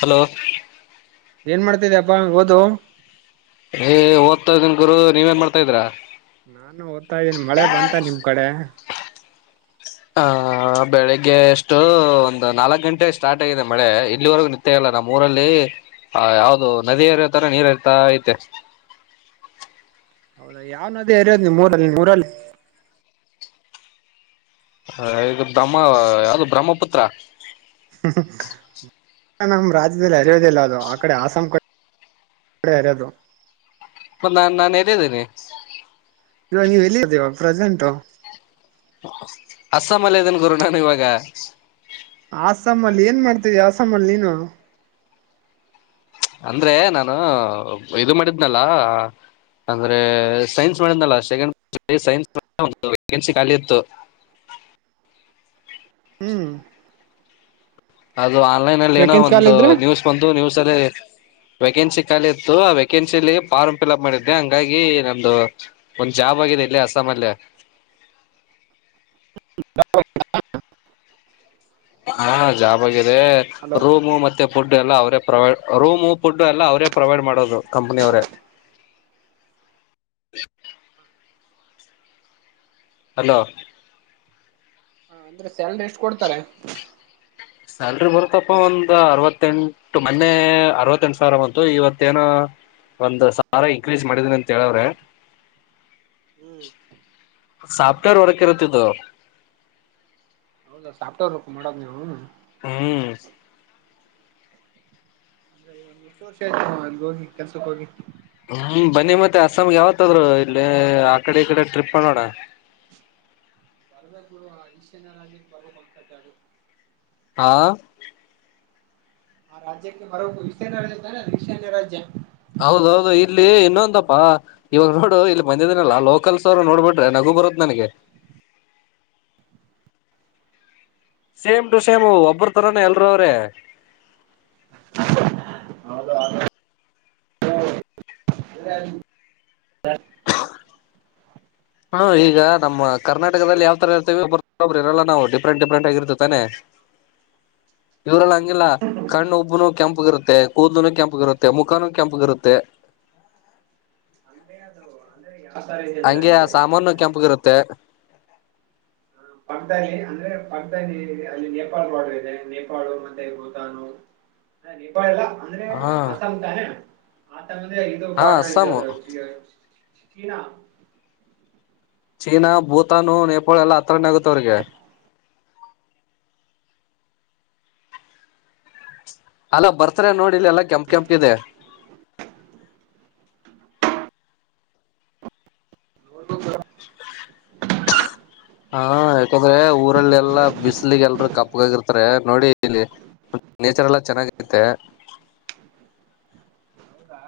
hello ಏನ್ ಮಾಡ್ತಿದ ಅಪ್ಪಾ ಓದು ಏ್ ಓದ್ತಾ ಇದ್ದನ್ ಗುರು ನೀವೇನ್ ಮಾಡ್ತಾ ಇದ್ರಾ ನಾನು ಓದ್ತಾ ಇದ್ದೀನಿ ಮಳೆ ಬಂತ ನಿಮ್ ಕಡೆ ಹ ಆಹ ಬೆಳಿಗ್ಗೆ ಅಷ್ಟು ಒಂದು್ ನಾಲ್ಕು ಗಂಟೆ ಸ್ಟಾರ್ಟ್ ಆಗಿದೆ ಮಳೆ ಇಲ್ಲಿವರೆಗೂ ನಿತ್ಯ ಇಲ್ಲ ನಮ್ಮ ಊರಲ್ಲಿ ಆ ಯಾವ್ದದು ನದಿ ಹಏರಿೋತರ ನೀರ್ ಇರ್ತ ಐತೆ ಹೌದಾ ಯಾವ್ನದೇ ಇರಯೋದ್ ನೀ ಮೂರಲ್ಲಿ ಮೂರಲ್ಲಿ ಹ ಈಗ ಬ್ರಹ್ಮ ಯಾವ್ದು ಬ್ರಹ್ಮಪುತ್ರ ್ಮ ನಮ್ಮ್ ರಾಜ್ಯದಲ್ಲಿ ಅರಿಯೋದಿಲ್ಲ ಅದು ಆ ಕಡೆ ಆಸಾಂ ಕಡೆ ಎಡೆ ಆರದು ನಾನ್ ನಾನು ಎದಿದ್ದೇನೆ ಇವ ನೀವ್ ಎಲ್ಲಿ ಇದ್ದೀವಾ ಪ್ರೆಸೆಂಟು ಅಸ್ಸಾಂ ಅಲ್ಲ ಇದನ್ ಗುರು ನಾನ ಇವಾಗ ಅಸ್ಸಂ ಅಲ್ಲಿ ಏನ್ ಮಾಡ್ತೀವಿ ಅಸ್ಸಾಾಮ ಅಲ್ಲಿ ನೀನು ಅಂದ್ರೆ ನಾನು ಇದು ಮಾಡಿದ್ನಲ್ಲ ಅಂದ್ರೆ ಸೈನ್ಸ್ ಮಾಡಲ್ಲ ಸ್ ಸೈನ್ ವನ್ಸಿ ಖಾಲಿ ಇತ್ತು ಆ ಹ್ಮ್ ಇದು ಆನ್ಲೈನ್ ಅಲ್ಲಿ ಏನೋ ವೇಕೆನ್ಸಿ ಖಾಲಿ ಒಂದು ಇದ್ರೆ ನ್ಯೂಸ್ ಬಂತ ನ್ಯೂಸ್ ಅಲ್ಲಿ ವೇಕೆನ್ಸಿ ಇತ್ತು ಆ ವೇಕೆನ್ಸಿಲಿ ಫಾರ್ಮ್ ಫಿಲ್ಅಪ್ ಮಾಡಿದ್ದೆ ಹಂಗಾಗಿ ನಮ್ದ ಒಂದು ಜಾಬ್ ಆಗಿದೆ ಇಲ್ಲಿ ಹಸ ಮಲ್ಲೆ ಹ ಹಾ ಜಾಬ್ ಆಗಿದೆ ಹಲೋ ರೂಮು ಮತ್ತೆ ಪಡ್ ಎಲ್ಲ ಅವರೇ ಪ್ರೊವೈಡ್ ರೂಮ್ ಪಡ್ು ಎಲ್ಲ ಅವರೇ ಪ್ರೊವೈಡ್ ಮಾಡೋದು ಕಂಪನಿ ಅವರೇ ಹಲೋ ಹ ಅಂದ್ರೆ ಸ್ಯಾಲ್ರಿ ಎಷ್ಟು ಕೊಡ್ತಾರೆ ಸ್ಯಾಲ್ರಿ ಬರುತ್ತಪ್ಪ ಒಂದ್ ಅರವತ್ತೆಂಟು ಮೊನ್ನೆ ಅರವತ್ತೆಂಟು ಸಾವಿರ ಬಂತು ಇವತ್ತ ಏನ ಒಂದ ಸಾರ ಇನ್ಕ್ರೀಸ್ ಮಾಡಿದೀನಿ ಅಂತ ಹೇಳವ್ರೆ ಹ್ಮ್ ಸಾಫ್ಟವೇರ್ ಉರಕರತದೋ ಹೌದಾ ಸಾಫ್ಟೇರ್ ವರ್ಕ್ ಮಾಡೋದು ನೀವು ಹ್ಮ್ ಅಂದ್ರೆ ಒ್ ಎಷ್ಟು ವರ್ಷ ಆಯ್ತಮ್ಮ ಅನ್ ಹೋಗಿ ಕೆಲ್ಸಕ್ಕೆ ಹೋಗಿ ಹ್ಮ್ ಬನ್ನಿ ಮತ್ತೆ ಅಸ್ಸಾಂಗೆ ಯಾವತ್ಾದ್ರು ಇಲ್ಲಿ ಆ ಕಡೆ ಈ ಕಡೆ ಟ್ರಿಪ್ ಮಾಡೋಡ ಬರ್ಬೇಕುಡುವ ಈಶನ್ಯರ ಬರ್ಬೇಕಕ್ ಅತತಿ ಅದು ಹಾ ಆ ರಾಜ್ಯಕ್ಕೆ ಮರೋ ವಿಸ್ಣರ ರಾಜ್ಯ ಈಶಾನ್ಯ ರಾಜ್ಯ ಹೌದೌದು ಇಲ್ಲಿ ಇನ್ನೊಂದಪ್ಪಾ ಇವಾಗ ನೋಡು ಇಲ್ಲಿ ಬಂದಿದನಲ್ಲ ಲೋಕಲ್ಸ್ ಅವರು ನೋಡ್ಬಿಟ್ಟು ನಗು ಬರುತ್ ನನಗೆ ಸೇಮ್ ಟು ಸೇಮ್ ಒಬ್ಬ್ರ ತರನ ಎಲ್ರ ಅವ್ರೇ ಹೌದು ಹ ಈಗ ನಮ್ಮ ಕರ್ನಾಟಕದಲ್ಲಿ ಯಾವ ತರ ಇರ್ತವಿ ಒಬ್ಬ ಒಬ್ಬರುರಲ್ಲ ನಾವು ಡಿಫ್ರಂಟ್ ಡಿಫ್ರಂಟ್ ಆಗಿರ್ತಾನೆ ಇವ್ರಲ್ಲ ಹಂಗಿಲ್ಲ ಕಣ್ಣು ಉಬ್ಬನು ಕೆಂಪಗಿರುತ್ತೆ ಕೂದನು ಕೆಂಪ ಇರುತ್ತೆ ಮುಖಾನೂ ಕೆಂಪಗಿರುತ್ತೆ ಹ ಅಂದ್ರೆ ಅದು ಅ್ರೆ ಹಂಗೆ ಆ ಸಾಮಾನು ಕೆಂಪಗಿರುತ್ತೆ ಪಾಗ್ದಾಲಿ ಅಂದ್ರೆ ಪಾಗ್ದಾಲಿ ಅಲ್ಲಿ ನೇಪಾಳ್ ಬಾರ್ಡರ್ ಇದೆ ನೇಪಾಳ ಮತ್ತೆ ಭೂತಾನು ಹ ನೇಪಾಳ ಎಲ್ಲ ಅಂದ್ರೆ ಹಾ ಅಸ್ಸಾಂ ತಾನೆ ದು ಹಾ ಪಾರ್ ಇ ಅಸ್ಸಾಮು ಚೀನಾ ಭೂತಾನು ನೇಪಾಳ ಎಲ್ಲಾ ಹತ್ರರನ ಆಗುತ್ತ ಅವ್ರಿಗೆ ಅಲ್ಲ ಬರ್ತಾರೆ ನೋಡಿಲ್ಲಿ ಎಲ್ಲಾ ಕೆಂಪ್ ಕೆಂಪ್ ಇದೆ ಹ ಹಾ ಯಾಕಂದ್ರೆ ಊರಲ್ಲ ಎಲ್ಲಾ ಬಿಸಿಲಿಗೆ ಎಲ್ರ ಕಪ್ಗಾಗಿರ್ತಾರೆ ನೋಡಿ ಇಲ್ಲಿ ನೇಚರ್ ಎಲ್ಲ ಚೆನ್ನಾಗಿತೆ ಹೌದಾ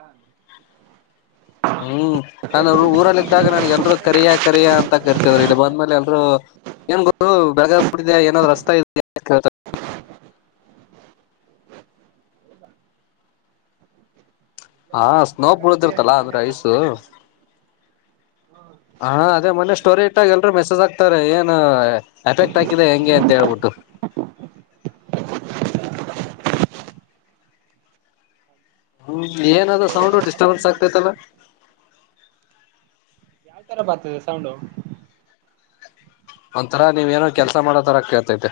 ಹ್ಮ್ ನಾನ ಊರಲ್ಲಿ ಇದ್ದಾಗ ನನ್ಗೆ ಎಲ್ರುೂ ಕರಿಯ ಕರಿಯಾ ಅಂತ ಕರ್ತಿದ್ರರು ಇಲ್ಲಿ ಬಂದ್ಮೇಲೆ ಎಲ್ರುೂ ಏನ್ ಗೋರು ಬೇಗ ಬಿಟ್ಟಿದೆ ಏನಾದ್ ರಸ್ತೆ ಇ ಹಾ ಸ್ನೋ ಬೆಳಗಾವಿಗೆ ಪೂಳದಿರ್ತಲ್ಲ ಮೊನ್ನೆ ಅಂದ್ರೆ ಐಸ ಕಾಲ್ ಮಾಡಿದೆ ಹಾ ಅದೇ ಮೊನ್ನೆ ಸ್ಟೋರಿ ಇಟ್ಟಾಗ ಎಲ್ರರು ಮೆಸೇಜ್ ಆಗ್ತಾರೆ ಏನ್ ಎಫೆಕ್ಟ್ ಆಾಕಿದೆ ಹೆಂಗೆ ಅಂತ ಹೇಳ್ಬಿಟ್ಟು ಹ ಹ್ಮ್ ಏನದ ಸೌಂಡು ಆಸಾಮ್ ಡಿಸ್ಟರ್ಬನ್ಸ್ ಆಗ್ತೇತಲ್ಲ ಯಾವ್ ತರ ಬರ್ತದೆ ಸೌಂಡು ಒಂಥರಾ ನೀವೇಏನೋ ಕೆಲ್ಸ ಮಾಡೋ ತರ ಕೇಳ್ತತೆ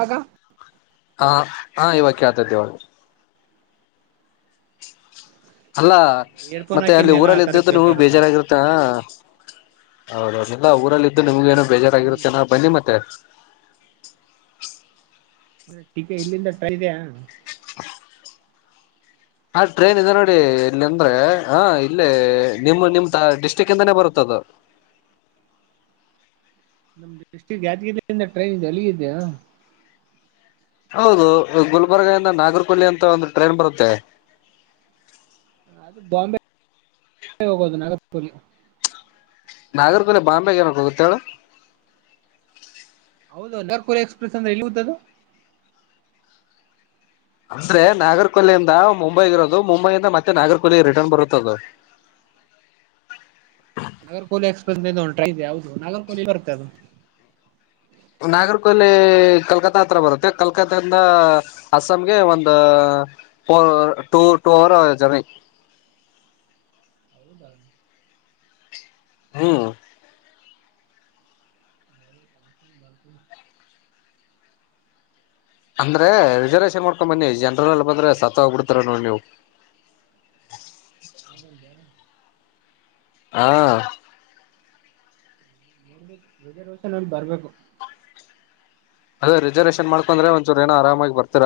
ಾಗ ಹ ಹಾ ಇವಕ್ಕೆ ಆತ್ದವದು ಅಲ್ಲಾ ಇಯರ್ಫೋನ್ ಮತ್ತೆ ಅಲ್ಲಿ ಹಾಕಿಂದೆಲ್ಲ ಆ ಊರಲ್ಲಿ ತರ ಇದ್ದಿದ್ದ ಕೇಳ್ತಾರ ಬೇಜಾರಾಗಿರುತ್ತೆ ಹೌದೌದುಲ್ಲ ಊರಲ್ಲ ಇದಿದ್ದು ನಿಮ್ಗ ಏನೋ ಹ್ಮ್ ಬೇಜಾರಾಗಿರುತ್ತೆನ ಬನ್ನಿ ಮತ್ತೆ ಮೆ ಟೀಕೆ ಇಲ್ಲಿಂದಟ ಇದಯ ಹ ಟ್ರೈನ್ ಇದೆ ನೋಡಿ ಇಲ್ಲಿ ಅಂದ್ರೆ ಹ ಇಲ್ಲಿ ನಿಮ್ಮ ನಿಮ್ ಡಿಸ್ಟ್ರಿಕ್ ಇಂದಾನೇ ಬರುತ್ತದೆ ಮದ ನಮ್ದ ಡಿಸ್ಟ್ರಿಕ್ಟ್ ಯಾದಗಿರಿಯಿಂದ ಟ್ರೈನ್ ಇದೆ ಅಲ್ಲಿ ಇದೆಯಾ ಹೌದು ಗುಲ್ಬರ್ಗ ಇಂದ ನಾಗರ್ಕಲ್ಲಿ ಅಂತ ಒಂದು ಟ್ರೈನ್ ಬರುತ್ತೆ ಬಾಂಬೆ ಹೋಗೋದು ನ ನಾಗರ್ಕೋಲೆ ಬಾಂಬೆ ಏನಕ್ಕ ಗೊತ್ತೇಳ ಹೌದು ನರ್ಪುರ್ ಎಕ್ಸ್ಪ್ರೆಸ್ ಅಂದ್ರೆ ಇಲ್ಲಿ ಹತ್ತ ಅದು ಅಂದ್ರೆ ನಾಗರ್ಕಲ್ಲಿಯಿಂದ ಮುಂಬೈಗ ಇರೋದು ಮುಂಬೈಯಿಂದ ಮತ್ತೆ ನಾಗರ್ಕೊಲ್ಲಿ ರಿಟರ್ನ್ ಬರುತ್ತದು ಯ ನಾಗರಕೋಲಿ ಎಕ್ಸ್ಪಸ್ಂಟ್ರ ಇದೆ ಹದು ನಾಗರಕೋಲಿ ಬರುತ್ತೆ ಅದು ನಾಗರ್ ಕೊಹ್ಲಿ ಕಲ್ಕತ್ತಾ ಹತ್ರ ಬರುತ್ತೆ ಕಲ್ಕತಿಂದ ಅಸ್ಸಾಂಗೆ ಒಂದು ಟ ಟೂ ಆರ ಜ ಹ್ಮ್ ಬರ್ಪೂರಿ ಅಂದ್ರೆ ರಿಸರ್ವೇೇಶನ್ ಮಾಡ್ಕೊಂಡ್ ಬನ್ನಿ ಜನರಲ್ಲ್ಲ ಬಂದ್ರೆ ಸತ್ ಹೋಗ್ಬಿಡ್ತಾರ ನೋ ನೀವು ಹ ಚಲ್ದಾರ ಹಾ ರಜರ್ವಷನ್ಲ್ಲಿ ಬರ್ಬೇಕು ಅದೇ ರಿಸರ್ವೇಶನ್ ಮಾಡ್ಕೊಂಡಂದ್ರೆ ಒಂದ್ಸೂರು ಏನ ಆರಾಮಾಗಿ ಬರ್ತರ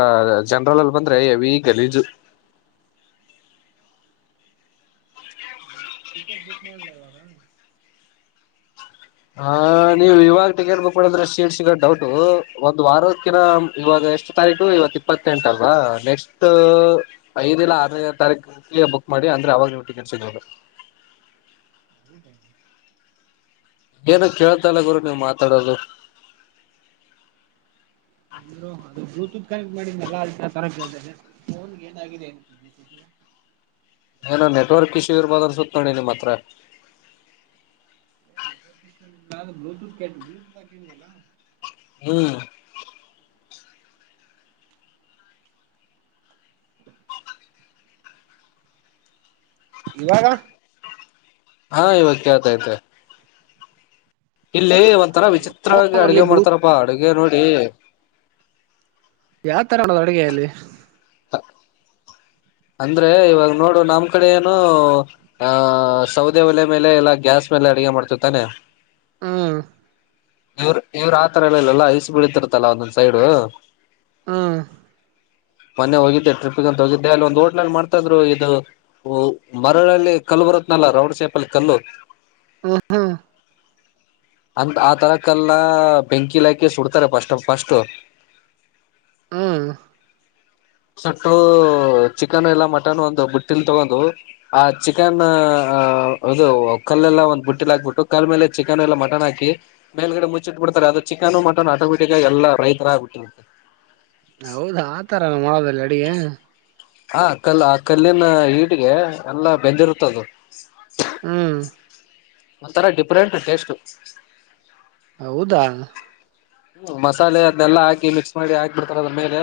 ಜನರಲ್ ಅಲ್ಲಿ ಬಂದ್ರೆ ಎವಿ ಗಲೀಜು ಟಿ ಟಿಕೆಟ್ ಬುಕ್ ಮಾಡ್ಲ ಇವಾಗ ಹ ನೀವುಇವಾಗ ಟಿಕೆಟ್ ಬುಕ್ ಮಾಡಂದ್ರೆ ಶೀಡ್ ಸಿಗ ಡೌಟ ಒಂದ್ ವಾರಕ್ಕಿಿನ ಇವಾಗ ನೆಕ್ಸ್ತಾರೀಕು ಇವತ್ ಇಪ್ಪತ್ತೆಂಟ ಅಲ್ವಾ ನೆಕ್ಸ್ ಐದ ಇಲ್ಲ ಆರನೇ ತಾರೀಕು ಬ ಮಾಡಿ ಅಂದ್ರೆ ಅವಾಗ ಊಟಿಕನ್ ಸಿಗದು ಹೌದ ಏನು ಕೇಳತಲ್ಲ ಗುರು ನೀವು ಮಾತಾಡೋದು ಎಲ್ಲ ಅದು ಬ್ಲೂಟೂತ್ ಕನೆಕ್ಟ್ ಮಾಡಿದಲ್ಲ ತರದೆ ಫೋನ್ ಏನಾಗಿದೆ [inaudible] ಏನ ನೆಟ್ವರ್ಕ್ ಇಶ್ಯೂ ಇರ್ಬೋದನ್ನ ಸುತ್ತ ನೋಡಿ ನಿಮ್ಮ ಹತ್ರ ನೆಟ್ಕ್ [unintelligible] ಬ್ಲೂಲ್ಲ ಹ್ಮ್ ಇವಾಗ ಹಾ ಇವತ್ತು ಕೇಳ್ತಾ ಇದೆ ಇಲ್ಲಿ ಒಂಥರ ಅದೇ ಅದು ವಿಚಿತ್ರವಾಗಿ ಫೋನ್ ಅಲ್ಲಿ ಅಡ್ಗೆ ಬ್ಲೂಟೂತ್ ಮಾಡ್ತಾರಪ್ಪಾ ಅಡುಗೆ ನೋಡಿ ಯಾವ ತರ ಮಾಡೋದು ಅಡುಗೆಯಲ್ಲಿ ಹ ಅಂದ್ರೆ ಇವಾಗ ನೋಡು ನಮ್ ಕಡೆ ಏನು ಆ ಸೌದೆ ಒಲೆ ಮೇಲೆ ಎಲ್ಲಾ ಗ್ಯಾಸ್ ಅಡುಗೆ ಮಾಡ್ತಿತ್ತ ತಾನೆ ಹ್ಮ್ ಇವ್ರ ಇವ್ರು ಆತರ ಎಲ್ಲ ಇಲ್ಲಲ್ಲ ಇಸ ಬೀಳತಿರ್ತಲ್ಲಾ ಒಂದೊಂದ್ ಸೈಡು ಹ್ಮ್ [inaudible] ಮೊನ್ನೆ ಹೋಗಿದ್ದೆ ಟ್ರಿಪ್ಪಿಗೆ ಅಂತ ಹೋಗಿದ್ದೆ ಅಲ್ಲಿ ಒಂದು ಹೋಟ್ಲಲ್ಲಿ ಮಾಡ್ತ ಇದ್ರು ಇದು ಮರಳಲ್ಲಿ ಕಲ್ಬುರ ಆಲ್ಲ ರೌಡ್ ಸೇಪಲ್ಲಿ ಕಲ್ಲು ಹ್ಮ ಹಾ ಅಂತ ಆ ತರಕಲ್ಲ ಬೆಂಕಿ ಇಲಾಖೆ ಸುಡ್ತಾರೆ ಪಸ್ಟ್ ಫಸ್ಟ್ ಹ್ಮ್ ಸಟ್ಟ ಚಿಕನ್ ಇಲ್ಲ ಮಟನ್ ಒಂದು ಬುಟ್ಟಲ್ ತಗೊಂಡ್ ಆ ಚಿಕನ್ ಆ ಅದು ಕಲ್ಲೆಲ್ಲ ಒಂದ್ ಬುಟ್ಟಿಲ್ ಹಾಕ್ಬಿಟ್ಟು ಕಲ್ ಮೇಲೆ ಚಿಕನ್ ಎಲ್ಲ ಮಟನ್ ಹಾಕಿ ಮೇಲ್ಗಡೆ ಮುಚ್ಚಿಟ್ಬಿಟ್ಟು ರೆ ಅದು ಚಿಕನ್ ಮಟನ್ ಆಟೋಮೆಟಿಕ್ ಆ ಎಲ್ಲ ರೈತರಗ ಬಿಟ್ಟಿಂತೆ ಹೌದಾ ಆತರ ನ ಮಾಡೋದಲ್ಲ ಅಡಗೆ ಹಾ ಕಲ್ಲ ಆ ಕಲ್ಲಿನ ಹೀಟಿಗೆ ಎಲ್ಲಾ ಬೆದಿರುತದು ಹ್ಮ್ ಒಥರ ಡಿಫ್ರೆಂಟ್ ಟೆಸ್ಟು ಹೌದಾ ಮಸಾಲೆ ಅದನೆಲ್ಲ ಹಾಕಿ ಮಿಕ್ಸ್ ಮಾಡಿ ಹಾಕ್ ಬಿಡ್ತಾರ ಅದ ಮೇಲೆ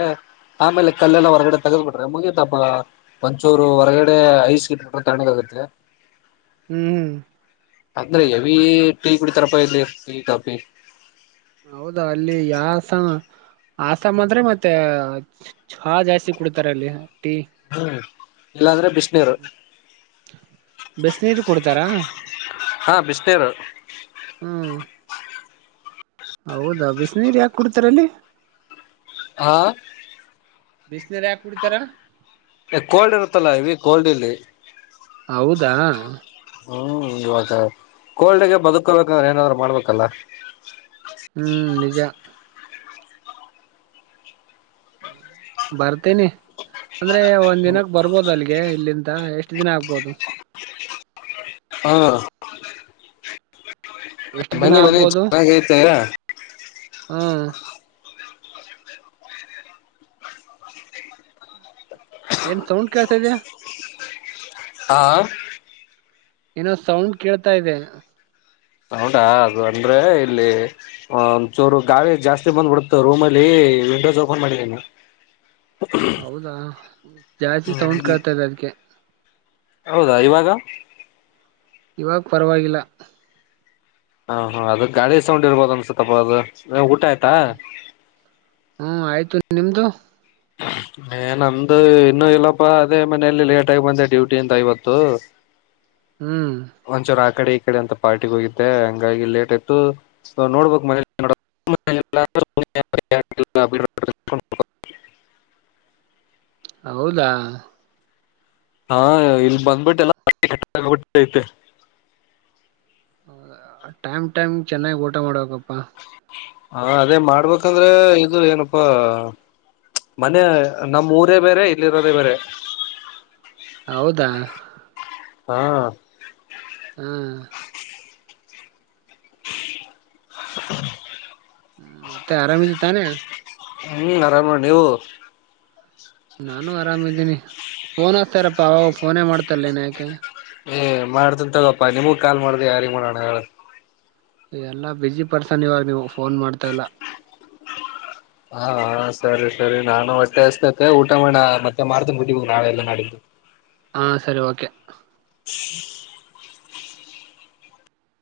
ಆಮೇಲೆ ಕಲ್ಲೆಲ್ಲ ಹೊರಗಡೆ ತಗದ್ಬಿಟ್ರೆ ಮುಗೀತಾಪ ಮಂಚೂರು ಹೊರಗಡೆ ಐಸ್ ಇಟ್ಬಿಟ್ರೆ ತಣ ಆಗತ್ತೆ [inaudible] ಹ್ಮ್ ಅಂದ್ರೆ ಎವಿ ಟೀ ಕುಡಿತರಪ್ಪ ಇಲಿ ಟೀ ಕಾಫಿ ಹೌದಾ ಅಲ್ಲಿ ಯಾಸ ಆಸಾಮ ಅಂದ್ರೆ ಮತ್ತೆ ಚಛಾ ಜಾಸ್ತಿ ಕುಡ್ತಾರ ಅಲ್ಲಿ ಟೀ ಹ್ಮ ಇಲ್ಲಾಂದ್ರೆ ಬಿಸಿನೀರು ಬಿಸಿನೀರು ಕುಡ್ತಾರಾ ಹಾ ಬಿಸ ಸೇರು ಹ್ಮ್ ಹೌದಾ ಬಿಸಿನೀರ್ ಯಾಕ ಕುಡ್ತಾರ ಅಲ್ಲಿ ಹಾ ಬಿಸಿನರು ಯಾಕ ಕುಡಿತಾರ ಕೋಲ್ಡ್ ಇರತ್ತಲ್ಲಾ ಹೆವಿ ಕೋಲ್ಡ್ ಇಲ್ಲಿ ಹೌದಾ ಹ್ಮ್ ಇವಾಗ ಕೋಲ್ಡಗೆ ಬದುಕೋಬೇಕಂದ್ರೆ ಏನಾದ್ರು ಮಾಡ್ಬೇಕಲ್ಲ ಹ್ಮ್ ನಿಜ ಹ ಬರ್ತೇನಿ ಅಂದ್ರೆ ಒಂದ್ ದಿನಕ್ ಬರ್ಬೋದ ಅಲ್ಗೆ ಇಲ್ಲಿ ಅ ಎಷ್ಟ ದಿನ ಆಗ್ಬೋದು ಹಾ ಎಷ್ಟ್ ದಿನ ಬನ್ನಿ ಬನ್ನಿ ಆಗ್ಬೋದು ಚೆನ್ನಾಗ ಚೆನ್ನಾಗಿರುತ್ತೆ ಹ್ಮ್ ಏನ್ ಸೌಂಡ್ ಕೇಳ್ತ ಇದ್ಯಾ ಹಾ ಏನೋ ಸೌಂಡ್ ಕೇಳ್ತಾ ಇದೆ ಹೌಟಾ ಅದು ಅಂದ್ರೆ ಇಲ್ಲಿ ಒ ಚೋರು ಗಾಳಿ ಜಾಸ್ತಿ ಬಂದ್ಬಿಡುತ್ತೆ ರೂಮ್ ಅಲ್ಲಿ ವಿಂಡೋಸ್ ಓಪನ್ ಮಾಡಿದ್ದೇನು ಹೌದಾ ಜಾಸ್ತಿ ಸೌಂಡ್ ಹ್ಮ ಕಳ್ತದೆ ಅದಕ್ಕೆ ಹೌದಾ ಇವಾಗ ಇವಾಗ ಪರವಾಗಿಲ್ಲ ಹಾ ಹಾ ಅದ ಗಾಡಿಿ ಸೌಂಡ್ ಇರ್ಬೋದ ಅನ್ಸತ್ತಪ್ಪ ಅದು ಊಟ ಆಯ್ತಾ ಹ್ಮ್ ಹ್ಮ್ ಆಯ್ತು ನಿಮ್ದು ಏ ನಮ್ದು ಇನ್ನುೂ ಇಲ್ಲಪ್ಪ ಅದೇ ಮನೇೆಯಲ್ಲಿ ಲೇಟಗಿ ಬಂದೆ ಡ್ಯೂಟಿ ಅಿಂದ ಐವತ್ತು ಹ್ಮ್ ಒಂಚರ ಆ ಕಡೆ ಕಡೆ ಅಂತ ಪಾರ್ಟಿ ಹೋಗಿದ್ದೆ ಹಂಗಾಗಿ ಲೇಟ್ ಆಯತು ನೋಡ್ಬಕ್ ಮ ಲ್ಲ ಹೌದಾ ಹಾ ಇಲ್ಲಿ ಬಂದ್ಬಿಟ್ಟೆಲ್ಲಬಿಟ್ಟೈತೆ ಟೈಮ್ ಟೈಮ್ ಚೆನ್ನಾಗಿ್ ಊಟ ಮಾಡಬೇಕಕಪ್ಪಾ ಹಾ ಅದೇ ಮಾಡ್ಬೇಕಂದ್ರೆ ಇದು ಏನಪ್ಪಾ ಮನೆ ನಮ್ಮ್ ಊರೇ ಬೇರೆ ಇಲ್ಲಿರೋದೇ ಬೇರೆ ಹೌದಾ ಹಾ ಹ್ಮ್ [inaudible] ಹ್ಮ ಮತ್ತೆ ಆರಾಮಿದು ತಾನೆ ಹ್ಮ್ ಆರಾಮ ನೀವು ನಾನು ಆರಾಮಿದ್ದೀನಿ ಫೋನ್ ಹ್ತಾರಪ್ಪ ಅವಾಗ ಫೋನೇ ಮಾಡ್ತಾರೇನ ಯಾಕೆ ಏ ಮಾಡ್ತನ್ ತಗಪ್ಪಾ ನಿಮಗ ಕಾಲ್ ಮಾಡ್ದ ಯಾರಿ ಮಾಡೋಣ ಹೇಳ ಎಲ್ಲ ಬ್ಯುಝಿ ಪರ್ಸನ್ ಇವಾಗ ನೀವು ಫೋನ್ ಮಾಡ್ತಾ ಇಲ್ಲ ಹಾ ಸರಿ ಸರಿ ನಾನು ಹೊಟ್ಟೆ ಅಷ್ಟತತೆ ಊಟ ಮಾಡ ಮತ್ತೆ ಮಾರ್ತನ್ ಬಿಟ್ಟಬ ನಾಳೆಲ್ಲ ನಾಡಿದ್ದು ಹಾ ಸರಿ ಓಕೆ ಹ್ಮ